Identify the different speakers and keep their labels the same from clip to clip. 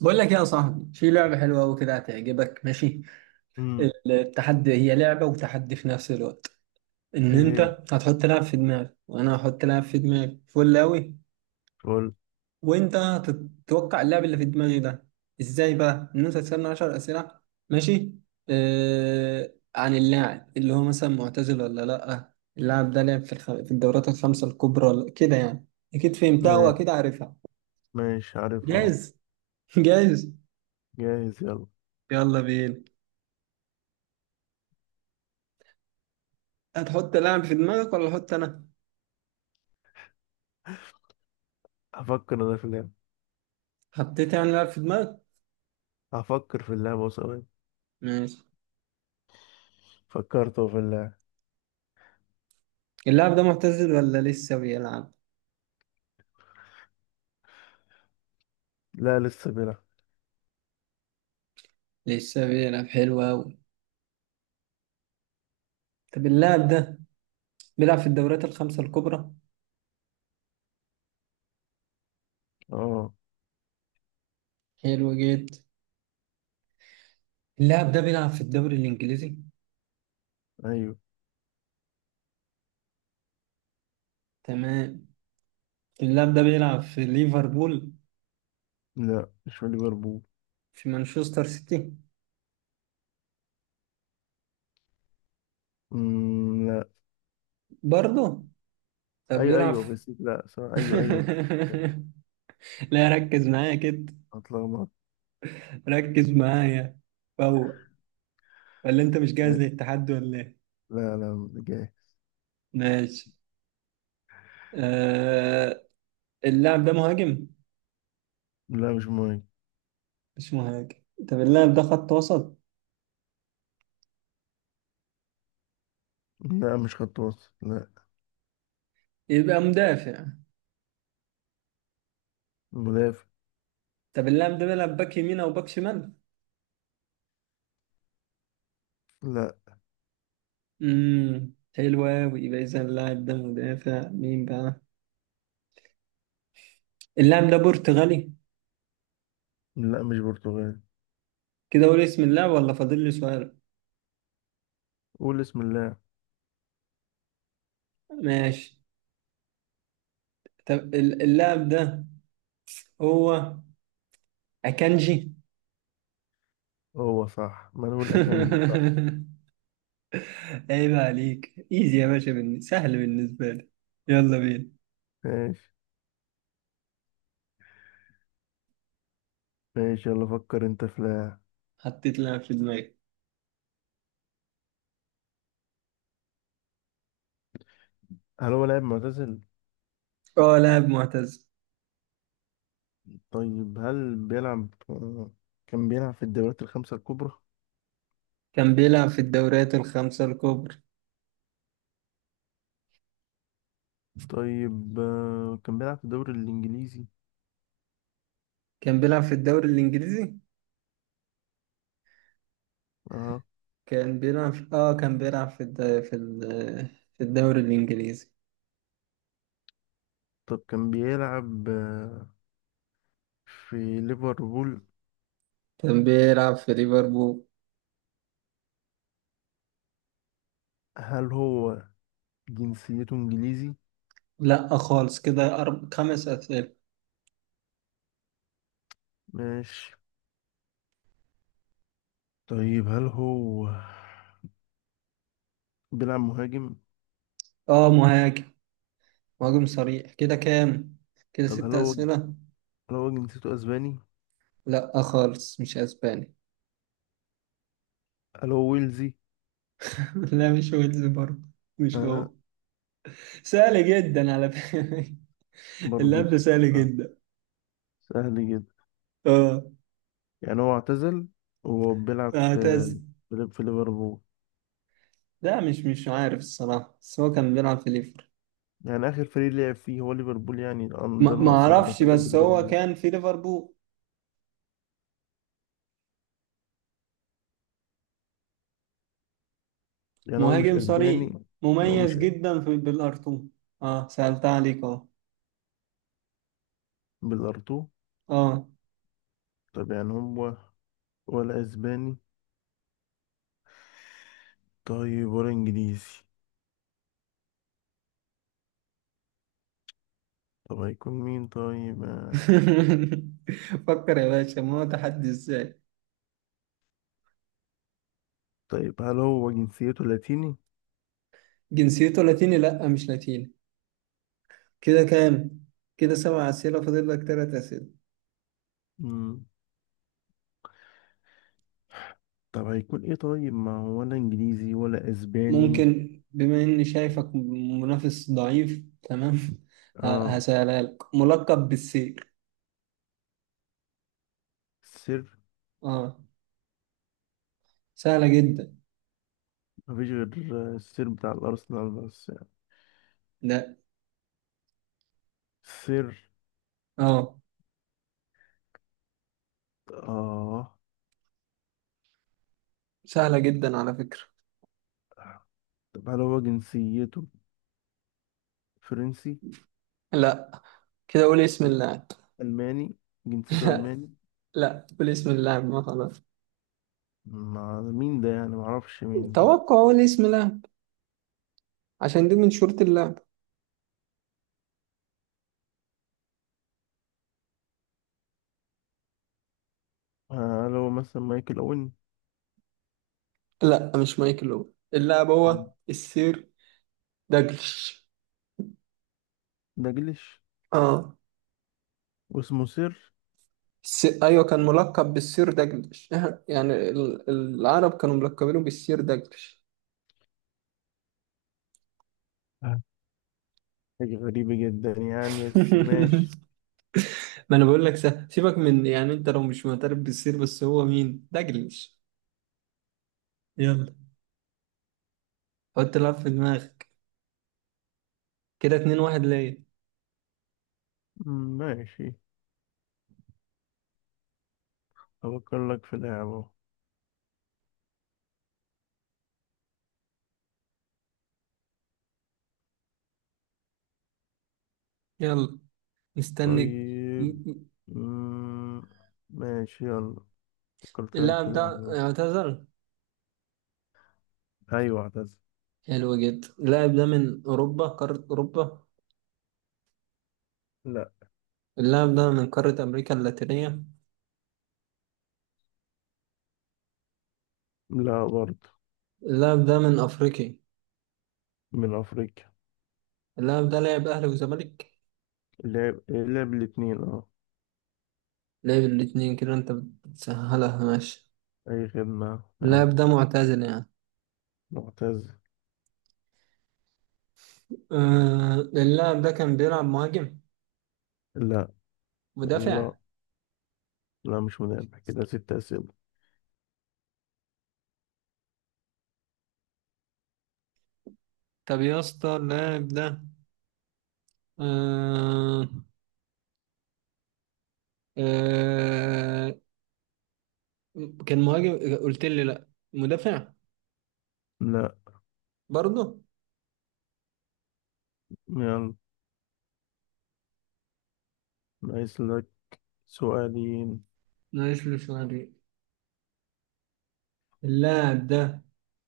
Speaker 1: بقول لك يا صاحبي في لعبة حلوة وكده هتعجبك، ماشي.
Speaker 2: امم
Speaker 1: التحدي هي لعبة وتحدي في نفس الوقت. ان
Speaker 2: ايه.
Speaker 1: انت
Speaker 2: هي.
Speaker 1: هتحط لعب في دماغك وانا هحط لعب في دماغي فل اوي.
Speaker 2: قول.
Speaker 1: وانت هتتوقع اللعب اللي في دماغي ده ازاي؟ بقى ان انت تسألني 10 اسئلة، ماشي؟ عن اللاعب اللي هو مثلا معتزل ولا لا، اللاعب ده لعب في الدورات الخمسة الكبرى ولا كده يعني. اكيد فهمتها
Speaker 2: ما-
Speaker 1: واكيد عارفها.
Speaker 2: ماشي عارفها اهو.
Speaker 1: جاهز؟ جاهز،
Speaker 2: جاهز؟ يلا.
Speaker 1: يلا بينا. هتحط لاعب في دماغك ولا احط انا؟
Speaker 2: هفكر انا في اللعبة.
Speaker 1: حطيت يعني لاعب في دماغك؟
Speaker 2: هفكر في اللعبة ثواني.
Speaker 1: ماشي.
Speaker 2: فكرت أهو في اللعبة.
Speaker 1: اللاعب ده معتزل ولا لسه بيلعب؟
Speaker 2: لا، لسه بيلعب.
Speaker 1: لسه بيلعب، حلو أوي. طب اللاعب ده بيلعب في الدوريات الخمسة الكبرى؟
Speaker 2: اه.
Speaker 1: حلو جدا. اللاعب ده بيلعب في الدوري الإنجليزي؟
Speaker 2: ايوه.
Speaker 1: تمام. اللاعب ده بيلعب في ليفربول؟
Speaker 2: لا، مش في ليفربول.
Speaker 1: في مانشستر سيتي؟
Speaker 2: لا.
Speaker 1: برضه. طب
Speaker 2: ايوه،
Speaker 1: بيلعب
Speaker 2: ايوه،
Speaker 1: في...
Speaker 2: بس لا، سوري. ايوه، ايوه،
Speaker 1: لا، ركز معايا كده،
Speaker 2: اتلخبط.
Speaker 1: ركز معايا فوق. ولا انت مش جاهز للتحدي ولا ايه؟
Speaker 2: لا، لا، جاهز.
Speaker 1: ماشي. آه... اللاعب ده مهاجم؟
Speaker 2: لا، مش مهم.
Speaker 1: مش مهاجم. طب اللاعب ده خط وسط؟
Speaker 2: لا، مش خط وسط، لا.
Speaker 1: يبقى مدافع.
Speaker 2: مدافع.
Speaker 1: طب اللاعب ده بيلعب باك يمين او باك شمال؟
Speaker 2: لا.
Speaker 1: حلو قوي. يبقى اذا اللاعب ده مدافع، مين بقى؟ اللاعب ده برتغالي؟
Speaker 2: لا، مش برتغالي.
Speaker 1: كده اقول اسم اللاعب ولا فاضل لي سؤال؟
Speaker 2: قول اسم اللاعب.
Speaker 1: ماشي. طب اللاعب ده هو اكانجي.
Speaker 2: هو صح؟ مانويل اكانجي، صح؟
Speaker 1: عيب عليك، ايزي يا باشا، سهل بالنسبه لي. يلا بينا.
Speaker 2: ماشي. ماشي، يلا، فكر انت في لاعب.
Speaker 1: حطيت لاعب في دماغي.
Speaker 2: هل هو لاعب معتزل؟
Speaker 1: اه لاعب معتز.
Speaker 2: طيب، هل بيلعب كان بيلعب في الدوريات الخمسة الكبرى؟
Speaker 1: كان بيلعب في الدوريات الخمسه الكبرى.
Speaker 2: طيب كان بيلعب في الدوري الإنجليزي؟
Speaker 1: كان بيلعب في الدوري الإنجليزي.
Speaker 2: اه.
Speaker 1: كان بيلعب في الد... في ال... في الدوري الإنجليزي.
Speaker 2: طب كان بيلعب في ليفربول؟
Speaker 1: كان بيلعب في ليفربول.
Speaker 2: هل هو جنسيته إنجليزي؟
Speaker 1: لا خالص. كده خمس أسئلة.
Speaker 2: ماشي. طيب، هل هو بيلعب مهاجم؟
Speaker 1: آه مهاجم، مهاجم صريح. كده كام؟ كده
Speaker 2: طب
Speaker 1: ست
Speaker 2: هل هو
Speaker 1: أسئلة.
Speaker 2: هل هو جنسيته أسباني؟
Speaker 1: لا خالص، مش أسباني.
Speaker 2: هل هو ويلزي؟
Speaker 1: لا، مش ويلز برضه، مش
Speaker 2: اه.
Speaker 1: هو. سهل جدا على فكرة.
Speaker 2: برضه.
Speaker 1: اللعب سهل
Speaker 2: آه.
Speaker 1: جدا.
Speaker 2: سهل جدا.
Speaker 1: آه.
Speaker 2: يعني هو اعتزل وهو بيلعب في
Speaker 1: هتس.
Speaker 2: في ليفربول؟
Speaker 1: لا، مش عارف الصراحة، بس هو كان بيلعب في ليفربول.
Speaker 2: يعني آخر فريق لعب فيه هو ليفربول؟ يعني
Speaker 1: ما
Speaker 2: ده
Speaker 1: ما
Speaker 2: النقص اللي
Speaker 1: اعرفش،
Speaker 2: مثلا
Speaker 1: بس هو
Speaker 2: ليفربول.
Speaker 1: كان في ليفربول.
Speaker 2: يعني هو مش
Speaker 1: مهاجم
Speaker 2: أسباني؟
Speaker 1: صريح،
Speaker 2: يعني هو
Speaker 1: مميز
Speaker 2: مش
Speaker 1: جدا في بالارتو. اه سألت عليك اهو.
Speaker 2: بالأرتو؟
Speaker 1: اه.
Speaker 2: طب يعني هو ولا أسباني؟ طيب ولا إنجليزي؟ طب هيكون مين طيب
Speaker 1: فكر يا باشا، ما هو تحدي ازاي.
Speaker 2: طيب هل هو جنسيته لاتيني؟
Speaker 1: جنسيته لاتيني؟ لا، مش لاتيني. كده كام؟ كده سبع اسئله، فاضل لك ثلاث اسئله.
Speaker 2: مم. طب هيكون إيه؟ طيب، ما هو ولا إنجليزي ولا أسباني.
Speaker 1: ممكن، بما اني شايفك منافس ضعيف، تمام. ه-
Speaker 2: آه.
Speaker 1: هسألها لك، ملقب بالسير.
Speaker 2: السر؟
Speaker 1: اه. سهله جدا.
Speaker 2: مفيش غير السر بتاع الأرسنال بس يعني.
Speaker 1: لا.
Speaker 2: السر؟
Speaker 1: اه.
Speaker 2: آه.
Speaker 1: سهله جدا على فكره.
Speaker 2: طب هل هو جنسيته فرنسي؟
Speaker 1: لا. كده قول اسم اللاعب.
Speaker 2: ألماني؟ جنسيته
Speaker 1: لا
Speaker 2: ألماني؟
Speaker 1: لا، قول اسم اللاعب ما خلاص.
Speaker 2: مع مين ده يعني؟ معرفش مين ده.
Speaker 1: توقع، قول اسم اللاعب، عشان دي من شروط اللاعب.
Speaker 2: هل هو مثلا مايكل أوين؟
Speaker 1: لا، مش مايكل اوين. اللاعب
Speaker 2: مم.
Speaker 1: هو السير داجلش.
Speaker 2: داجلش؟
Speaker 1: اه.
Speaker 2: واسمه سير؟
Speaker 1: ايوه، كان ملقب بالسير داجلش. يعني العرب كانوا ملقبينه بالسير داجلش.
Speaker 2: آه. حاجة غريبة جدا يعني، بس ماشي.
Speaker 1: ما انا بقول لك، سيبك من يعني، انت لو مش معترف بالسير، بس هو مين داجلش؟ يلا، حط لعب في دماغك، كده اتنين واحد ليا.
Speaker 2: ماشي، أفكر لك في لعبة.
Speaker 1: يلا، مستنك. م-
Speaker 2: طيب.
Speaker 1: م-
Speaker 2: مم، ماشي، يلا. فكرت لك
Speaker 1: اللاعب
Speaker 2: في
Speaker 1: ده
Speaker 2: لعبة.
Speaker 1: اعتزل؟
Speaker 2: أيوة، اعتزل.
Speaker 1: حلو جدا. اللاعب ده من أوروبا، قارة أوروبا؟
Speaker 2: لا.
Speaker 1: اللاعب ده من قارة أمريكا اللاتينية؟
Speaker 2: لا، برضه.
Speaker 1: اللاعب ده من أفريقيا؟
Speaker 2: من أفريقيا.
Speaker 1: اللاعب ده لعب أهلي وزمالك؟
Speaker 2: لعب الاتنين، اه.
Speaker 1: لعب الاتنين؟ كده أنت بتسهلها، ماشي.
Speaker 2: أي خدمة،
Speaker 1: اللاعب
Speaker 2: يلا.
Speaker 1: ده معتزل يعني.
Speaker 2: معتز.
Speaker 1: آه اللاعب ده كان بيلعب مهاجم؟
Speaker 2: لا. يلا.
Speaker 1: مدافع؟
Speaker 2: لا، مش منافع، كده 6 أسئلة.
Speaker 1: طب يا اسطى، اللاعب ده، آه آه كان مهاجم، قلت لي لأ، مدافع
Speaker 2: لا.
Speaker 1: برضه.
Speaker 2: يلا. ناقص لك سؤالين.
Speaker 1: ناقص لي شوية. اللاعب ده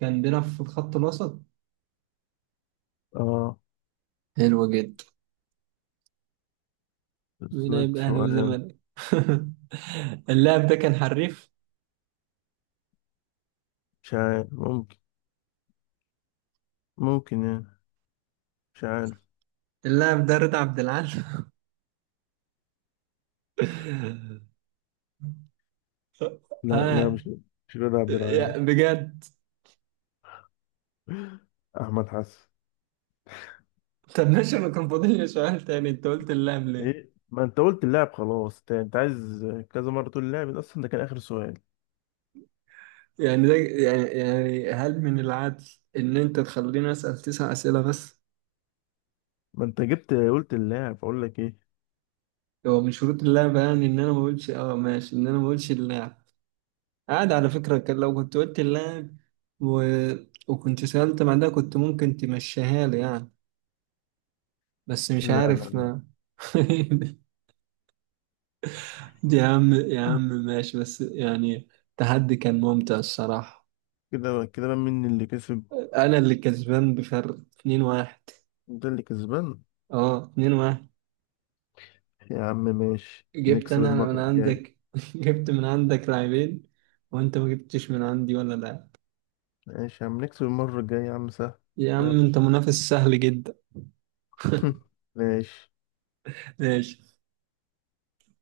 Speaker 1: كان بيلعب في الخط الوسط؟
Speaker 2: اه.
Speaker 1: حلو جدا.
Speaker 2: ناقص
Speaker 1: مين
Speaker 2: لك
Speaker 1: هيبقى أهلي
Speaker 2: سؤال.
Speaker 1: وزمالك؟ اللاعب ده كان حريف.
Speaker 2: مش عارف. ممكن يعني. مش عارف.
Speaker 1: اللاعب ده رضا عبد العال؟
Speaker 2: لا، لا،
Speaker 1: آه.
Speaker 2: مش رضا عبد العال.
Speaker 1: بجد.
Speaker 2: أحمد حسن.
Speaker 1: طب ماشي، أنا كان فاضل لي سؤال تاني، أنت قلت اللاعب ليه؟
Speaker 2: إيه؟ ما أنت قلت اللاعب خلاص، أنت عايز كذا مرة تقول اللاعب ده. أصلا ده كان آخر سؤال.
Speaker 1: يعني ده يعني هل من العدل إن أنت تخليني أسأل تسع أسئلة بس؟
Speaker 2: ما أنت جبت قلت اللاعب، أقول لك إيه؟
Speaker 1: هو من شروط اللعبة يعني، إن أنا ما أقولش، آه ماشي، إن أنا ما أقولش اللاعب. عادي على فكرة، كان لو كنت قلت اللاعب و... وكنت سألت بعدها، كنت ممكن تمشيها لي يعني. بس
Speaker 2: لا،
Speaker 1: مش
Speaker 2: لا،
Speaker 1: عارف
Speaker 2: لا.
Speaker 1: ما. دي يا عم، يا عم ماشي، بس يعني التحدي كان ممتع الصراحة.
Speaker 2: كده بقى مين اللي كسب؟
Speaker 1: أنا اللي كسبان بفرق 2-1.
Speaker 2: ده اللي كسبان.
Speaker 1: اه 2-1.
Speaker 2: يا عم ماشي،
Speaker 1: جبت
Speaker 2: نكسب
Speaker 1: أنا
Speaker 2: المرة
Speaker 1: من
Speaker 2: الجاية.
Speaker 1: عندك، جبت من عندك لاعبين، وأنت ما جبتش من عندي ولا لاعب.
Speaker 2: ماشي يا عم، نكسب المرة الجاية يا عم، سهل.
Speaker 1: يا عم
Speaker 2: يلا.
Speaker 1: أنت منافس سهل جدا.
Speaker 2: ماشي.
Speaker 1: ماشي.